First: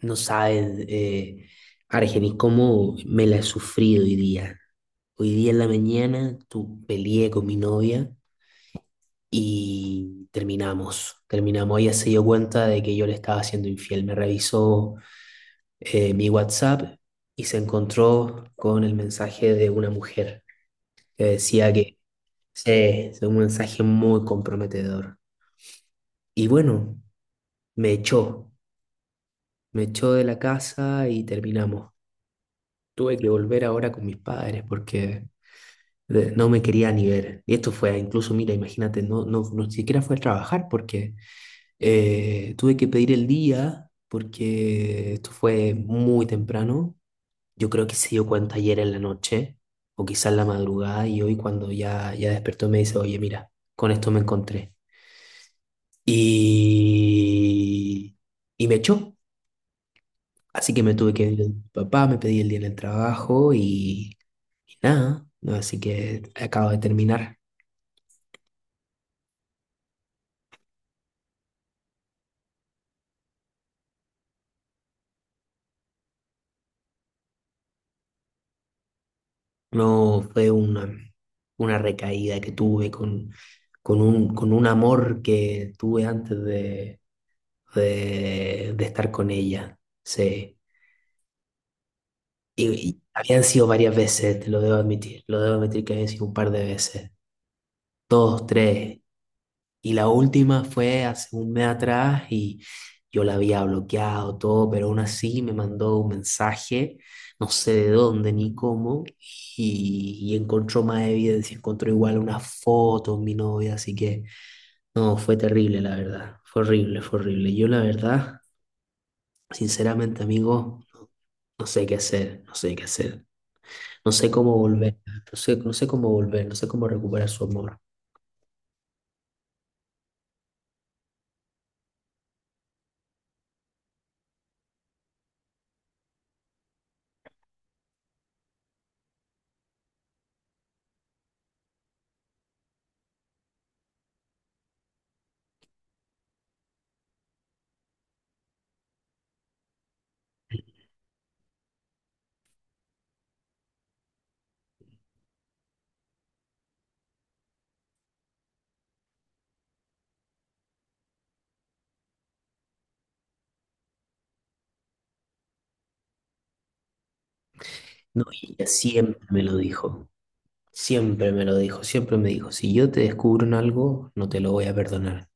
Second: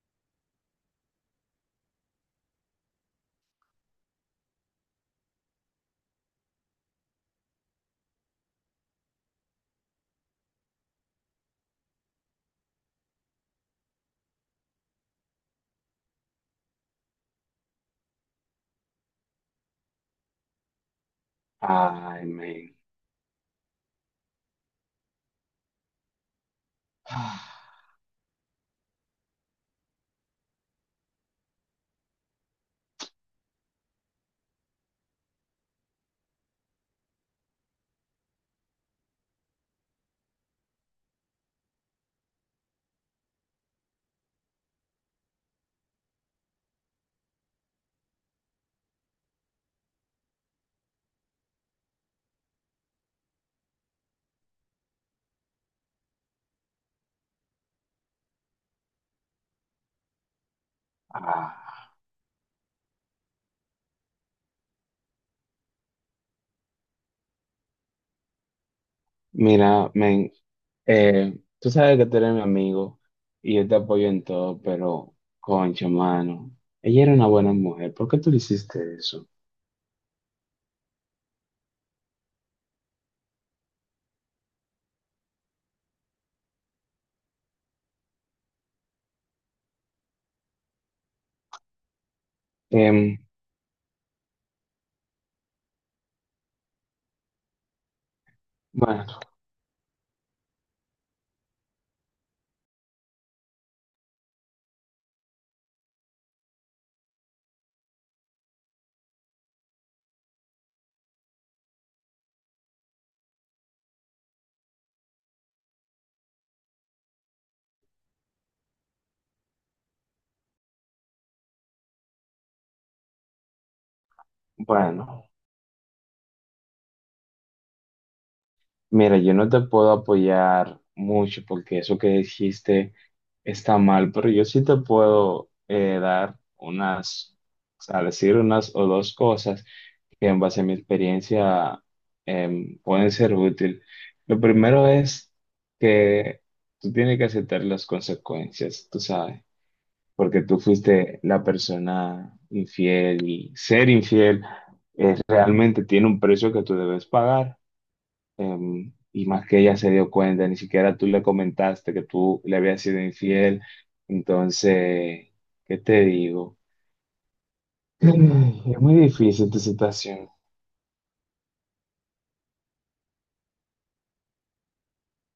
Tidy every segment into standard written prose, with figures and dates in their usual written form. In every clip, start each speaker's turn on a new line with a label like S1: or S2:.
S1: No sabes, Argenis, cómo me la he sufrido hoy día. Hoy día en la mañana peleé con mi novia y terminamos. Terminamos. Ella se dio cuenta de que yo le estaba siendo infiel. Me revisó mi WhatsApp y se encontró con el mensaje de una mujer que decía que
S2: Ay,
S1: sí,
S2: men.
S1: es un mensaje muy comprometedor. Y bueno, me echó. Me echó de la casa y terminamos. Tuve que volver ahora con mis padres porque no me quería ni ver. Y esto fue, incluso, mira, imagínate, no siquiera fue a trabajar porque tuve que pedir el día porque esto fue muy temprano. Yo creo que se dio cuenta ayer en la noche o quizás en la madrugada y hoy cuando ya despertó me dice, oye, mira, con esto me encontré. Y, y me echó. Así que me tuve que ir con mi
S2: Ah,
S1: papá, me pedí el día en el trabajo y nada, ¿no? Así que acabo de terminar.
S2: mira, men, tú sabes que tú eres mi amigo y yo te apoyo en todo, pero, concha, mano, ella era una buena mujer. ¿Por qué tú le hiciste eso?
S1: No, fue una recaída que tuve con un amor que tuve antes de estar con ella. Sí. Y
S2: Em,
S1: habían sido varias veces, te lo debo admitir que habían sido un par de veces, dos, tres,
S2: bueno,
S1: y la última fue hace un mes atrás y yo la había bloqueado todo, pero aún así me mandó un mensaje, no sé de dónde ni cómo, y encontró más evidencia, encontró igual una foto de mi novia, así que no, fue terrible la verdad, fue horrible, fue horrible. Yo la verdad, sinceramente amigo, no, no sé qué hacer, no sé qué hacer, no sé cómo volver,
S2: bueno,
S1: no sé, no sé cómo volver, no sé cómo recuperar su amor.
S2: mira, yo no te puedo apoyar mucho porque eso que dijiste está mal, pero yo sí te puedo dar unas, o sea, decir unas o dos cosas que en base a mi experiencia pueden ser útil. Lo primero es que tú tienes que aceptar las consecuencias, tú sabes, porque tú fuiste la persona infiel y ser infiel realmente tiene un precio que tú debes pagar. Y más que ella se dio cuenta, ni siquiera tú le comentaste que tú le habías sido infiel. Entonces, ¿qué te digo?
S1: No, y ella
S2: Es muy
S1: siempre me
S2: difícil
S1: lo
S2: tu
S1: dijo.
S2: situación.
S1: Siempre me lo dijo, siempre me dijo, si yo te descubro en algo, no te lo voy a perdonar.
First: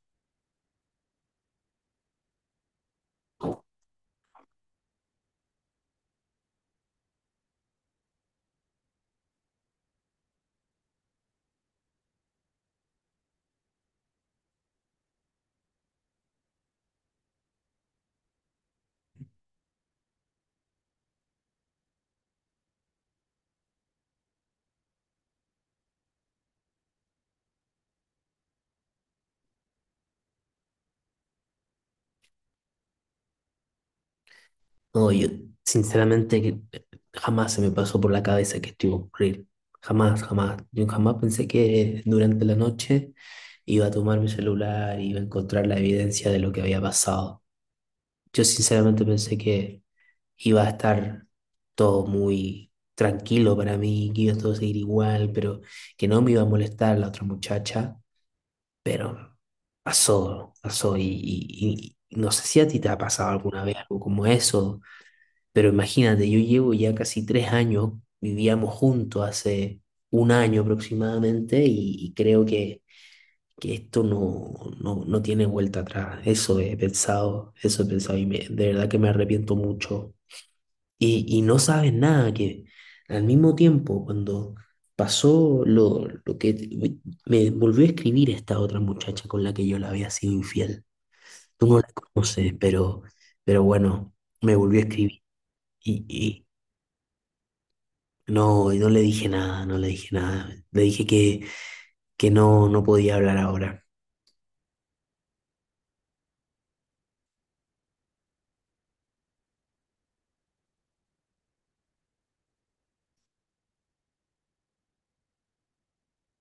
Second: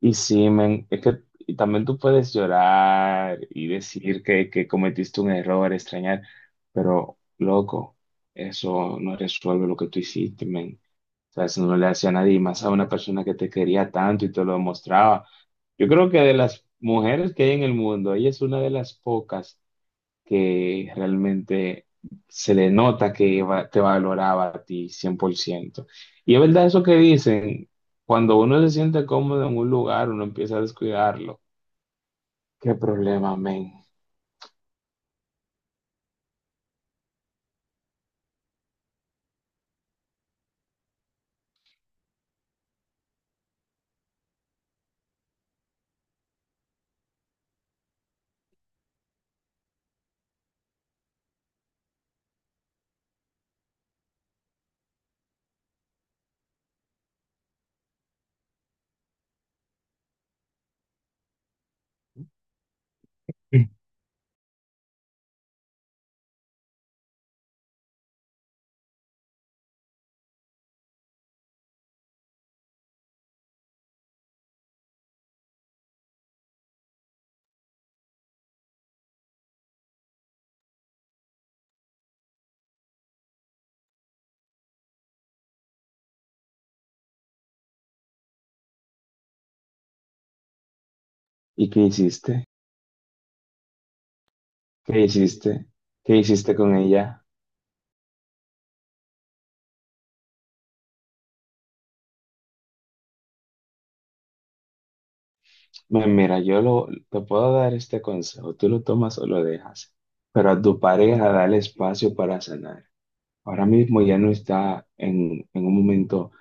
S2: Y sí, men, es que y también tú puedes llorar y decir que cometiste un error, extrañar, pero loco, eso no resuelve lo que tú hiciste, men. O sea, eso no le hace a nadie, y más a una persona que te quería tanto y te lo demostraba. Yo creo que de las mujeres que hay en el mundo, ella es una de las pocas que realmente se le nota que te valoraba a ti 100%. Y es verdad eso que dicen, cuando uno se siente cómodo en un lugar, uno empieza a descuidarlo. ¿Qué problema, men?
S1: No, yo sinceramente que jamás se me pasó por la cabeza que esto iba a ocurrir. Jamás, jamás. Yo jamás pensé que durante la noche iba a tomar mi celular y iba a encontrar la evidencia de lo que había pasado. Yo sinceramente pensé que iba a estar todo muy tranquilo para mí, que iba a todo seguir igual, pero que no me iba a molestar la otra muchacha. Pero pasó, pasó y, y no sé si a ti te ha pasado alguna
S2: Mm.
S1: vez algo como eso, pero imagínate, yo llevo ya casi tres años, vivíamos juntos hace un año aproximadamente y creo que esto no tiene vuelta atrás. Eso he pensado y de verdad que me arrepiento mucho y, no sabes nada, que al mismo tiempo cuando pasó lo que me volvió a escribir esta otra muchacha con la que yo la había sido infiel. Tú
S2: ¿Y
S1: no
S2: qué
S1: la
S2: hiciste?
S1: conoces, pero, bueno, me volvió a
S2: ¿Qué
S1: escribir
S2: hiciste?
S1: y,
S2: ¿Qué
S1: y
S2: hiciste con ella?
S1: no, y no le dije nada, no le dije nada. Le dije que no podía hablar ahora.
S2: Mira, te puedo dar este consejo, tú lo tomas o lo dejas, pero a tu pareja dale espacio para sanar. Ahora mismo ya no está en un momento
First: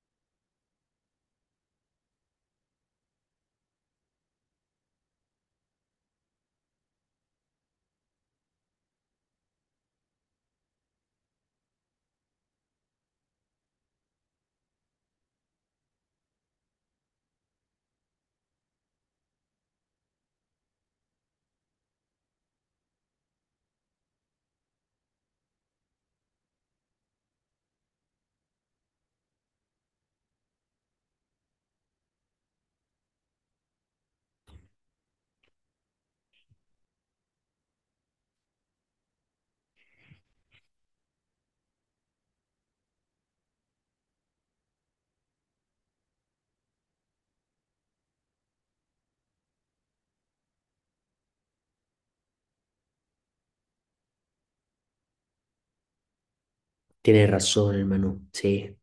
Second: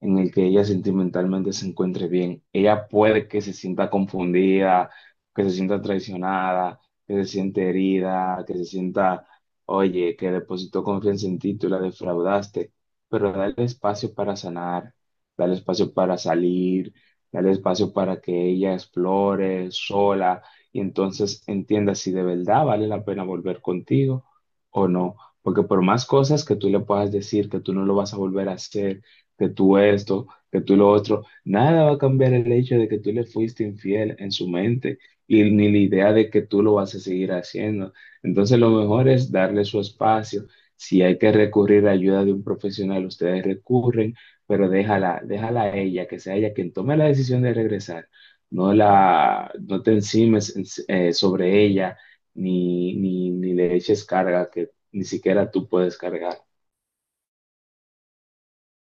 S2: en el que ella sentimentalmente se encuentre bien. Ella puede que se sienta confundida, que se sienta traicionada, que se siente herida, que se sienta, oye, que depositó confianza en ti, tú la defraudaste, pero dale espacio para sanar, dale espacio para salir, dale espacio para que ella explore sola y entonces entienda si de verdad vale la pena volver contigo o no. Porque por más cosas que tú le puedas decir, que tú no lo vas a volver a hacer, que tú esto, que tú lo otro, nada va a cambiar el hecho de que tú le fuiste infiel en su mente y ni la idea de que tú lo vas a seguir haciendo. Entonces lo mejor es darle su espacio. Si hay que recurrir a ayuda de un profesional, ustedes recurren, pero déjala, déjala a ella, que sea ella quien tome la decisión de regresar. No te encimes sobre ella ni le eches carga que ni siquiera tú puedes cargar.
S1: Tienes razón, hermano, sí.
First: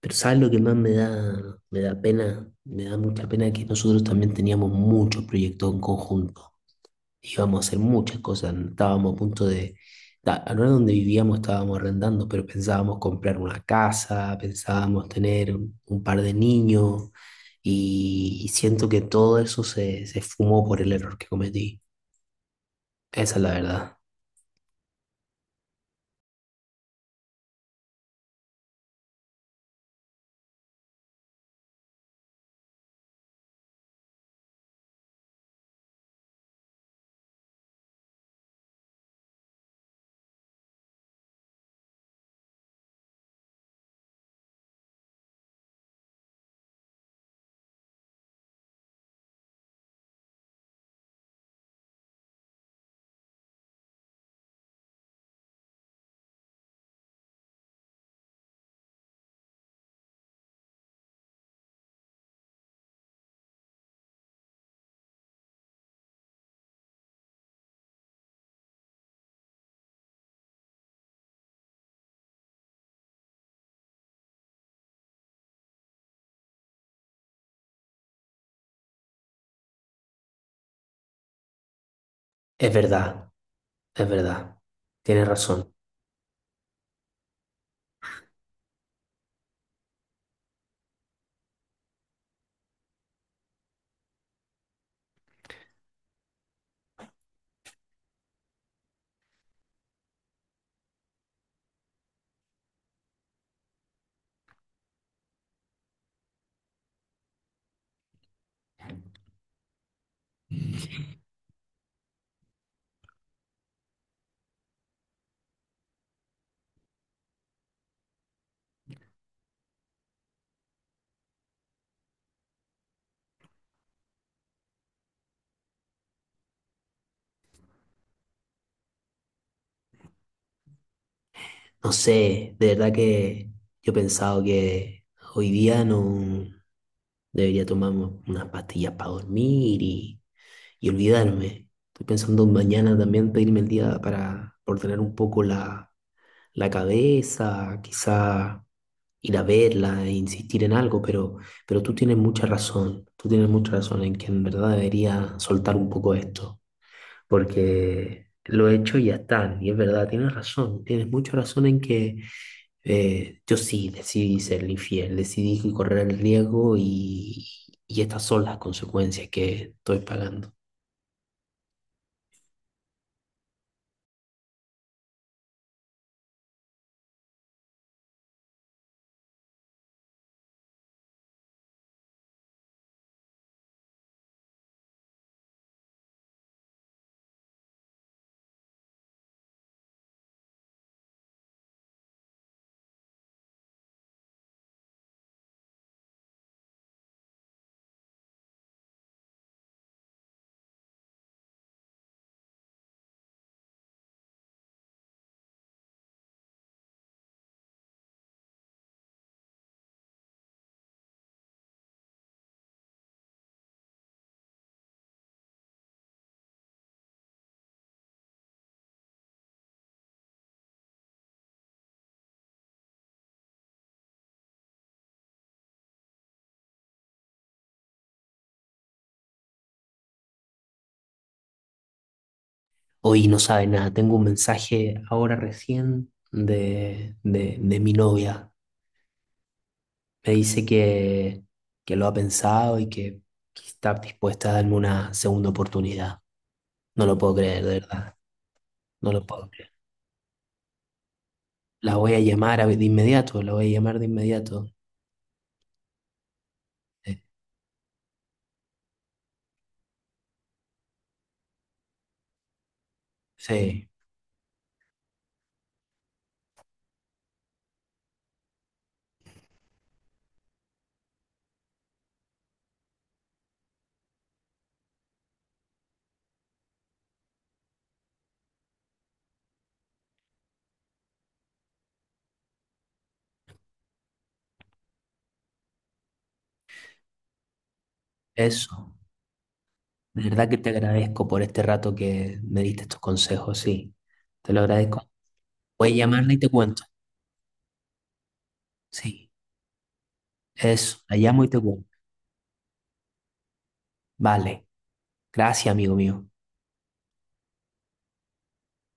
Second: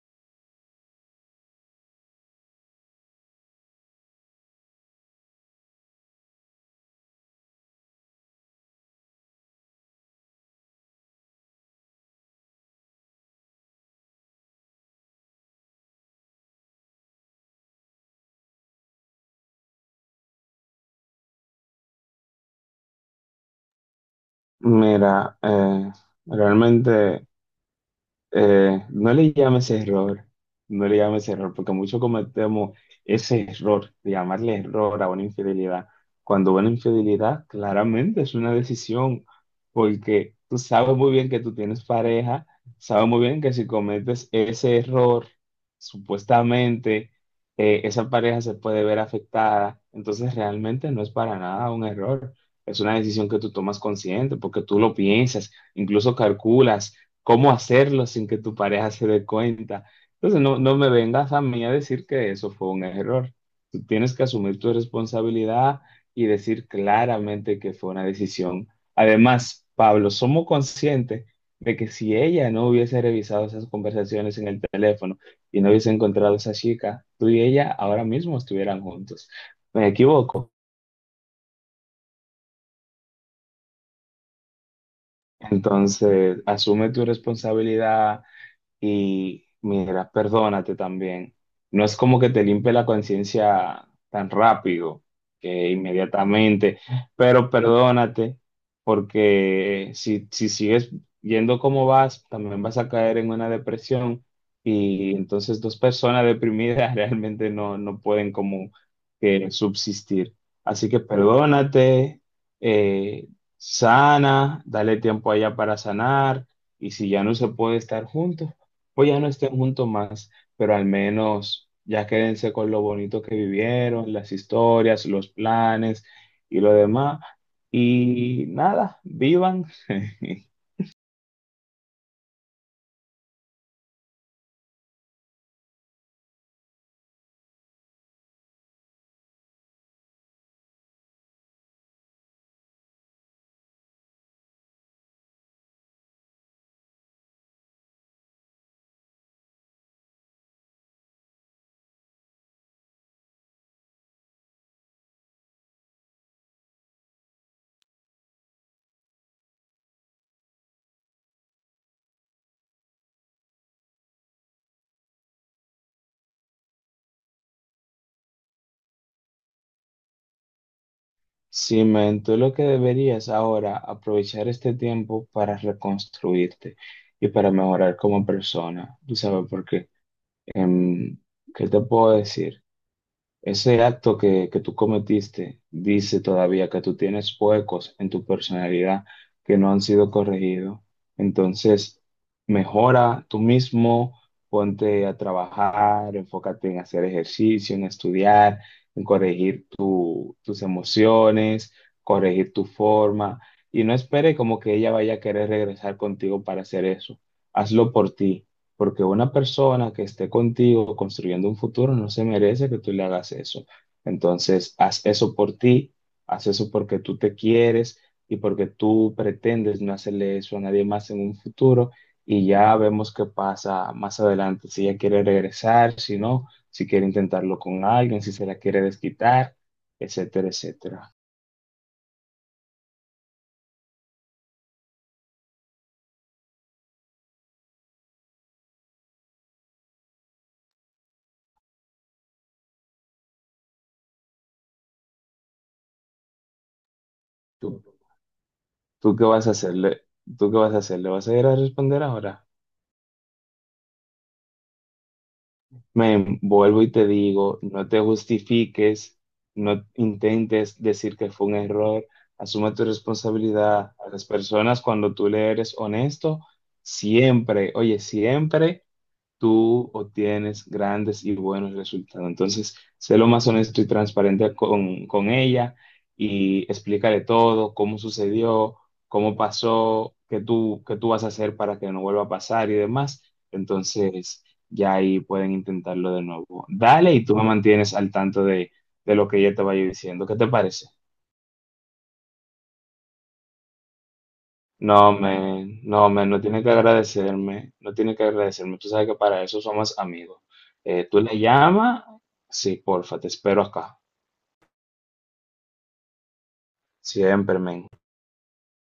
S1: Pero ¿sabes lo que más me da pena? Me da mucha pena que nosotros también teníamos muchos proyectos en conjunto. Íbamos a hacer muchas cosas. Estábamos a punto no era donde vivíamos, estábamos arrendando, pero pensábamos comprar una casa, pensábamos tener un par de niños y siento que todo eso se fumó por el error que cometí. Esa es la verdad.
S2: Mira, realmente no le llames error, no le llames error, porque muchos cometemos ese error de llamarle error a una infidelidad, cuando una infidelidad claramente es una decisión, porque tú sabes muy bien que tú tienes pareja, sabes muy bien que si cometes ese error, supuestamente esa pareja se puede ver afectada, entonces realmente no es para nada un error, es una decisión que tú tomas consciente, porque tú lo piensas, incluso calculas cómo hacerlo sin que tu pareja se dé cuenta. Entonces, no, no me vengas a mí a decir que eso fue un error. Tú tienes que asumir tu responsabilidad y decir claramente que fue una decisión. Además, Pablo, somos conscientes de que si ella no hubiese revisado esas conversaciones en el teléfono y no hubiese encontrado a esa chica, tú y ella ahora mismo estuvieran juntos. ¿Me equivoco?
S1: Es verdad, es verdad. Tienes razón.
S2: Entonces, asume tu responsabilidad, y mira, perdónate también. No es como que te limpie la conciencia tan rápido, que inmediatamente, pero perdónate, porque si sigues yendo como vas, también vas a caer en una depresión. Y entonces dos personas deprimidas realmente no, no pueden como que subsistir. Así que perdónate, eh, sana, dale tiempo allá para sanar. Y si ya no se puede estar juntos, pues ya no estén juntos más, pero al menos ya quédense con lo bonito que vivieron, las historias, los planes y lo demás. Y nada, vivan.
S1: No sé, de verdad que yo he pensado que hoy día no debería tomar unas pastillas para dormir y olvidarme. Estoy pensando mañana también pedirme el día para ordenar un poco la, la cabeza, quizá ir a verla e insistir en algo, pero tú tienes mucha razón, tú tienes mucha razón en que en verdad debería soltar un poco esto, porque lo he hecho y ya está, y es verdad, tienes razón, tienes mucha razón en que yo sí decidí ser infiel, decidí correr el riesgo y estas son las consecuencias que estoy pagando.
S2: Sí, men, tú lo que deberías ahora aprovechar este tiempo para reconstruirte y para mejorar como persona. ¿Tú sabes por qué? Em, ¿qué te puedo decir? Ese acto que tú cometiste dice todavía que tú tienes huecos en tu personalidad que no han sido corregidos. Entonces, mejora tú mismo, ponte a trabajar, enfócate en hacer ejercicio, en estudiar, en corregir tus emociones, corregir tu forma. Y no espere como que ella vaya a querer regresar contigo para hacer eso. Hazlo por ti. Porque una persona que esté contigo construyendo un futuro no se merece que tú le hagas eso. Entonces, haz eso por ti, haz eso porque tú te quieres y porque tú pretendes no hacerle eso a nadie más en un futuro. Y ya vemos qué pasa más adelante, si ella quiere regresar, si no, si quiere intentarlo con alguien, si se la quiere desquitar, etcétera, etcétera.
S1: Hoy no sabe nada, tengo un mensaje ahora recién de, de mi novia. Me dice que lo ha pensado y que está dispuesta a darme una segunda oportunidad. No lo puedo creer,
S2: ¿Tú,
S1: de verdad.
S2: tú
S1: No
S2: qué
S1: lo
S2: vas a
S1: puedo creer.
S2: hacerle? ¿Tú qué vas a hacer? ¿Le vas a ir a
S1: La
S2: responder
S1: voy a
S2: ahora?
S1: llamar de inmediato, la voy a llamar de inmediato.
S2: Men, vuelvo y te
S1: Eh,
S2: digo, no te justifiques, no intentes decir que fue un error, asume tu responsabilidad
S1: Sí,
S2: a las personas cuando tú le eres honesto, siempre, oye, siempre tú obtienes grandes y buenos resultados. Entonces, sé lo más honesto y transparente con ella y explícale todo, cómo sucedió, cómo pasó, qué tú vas a hacer para que no vuelva a pasar y demás. Entonces, ya ahí pueden intentarlo de nuevo. Dale y tú me mantienes al tanto de,
S1: eso.
S2: de lo que ella te vaya diciendo.
S1: De
S2: ¿Qué te
S1: verdad que te
S2: parece?
S1: agradezco por este rato que me diste estos consejos, sí. Te lo
S2: No,
S1: agradezco.
S2: men,
S1: Voy a
S2: no, men,
S1: llamarla
S2: no
S1: y te
S2: tiene que
S1: cuento.
S2: agradecerme, no tiene que agradecerme. Tú sabes que
S1: Sí,
S2: para eso somos amigos.
S1: eso.
S2: Tú
S1: La
S2: le
S1: llamo y te cuento.
S2: llamas, sí, porfa, te espero acá.
S1: Vale. Gracias, amigo mío.
S2: Siempre, men.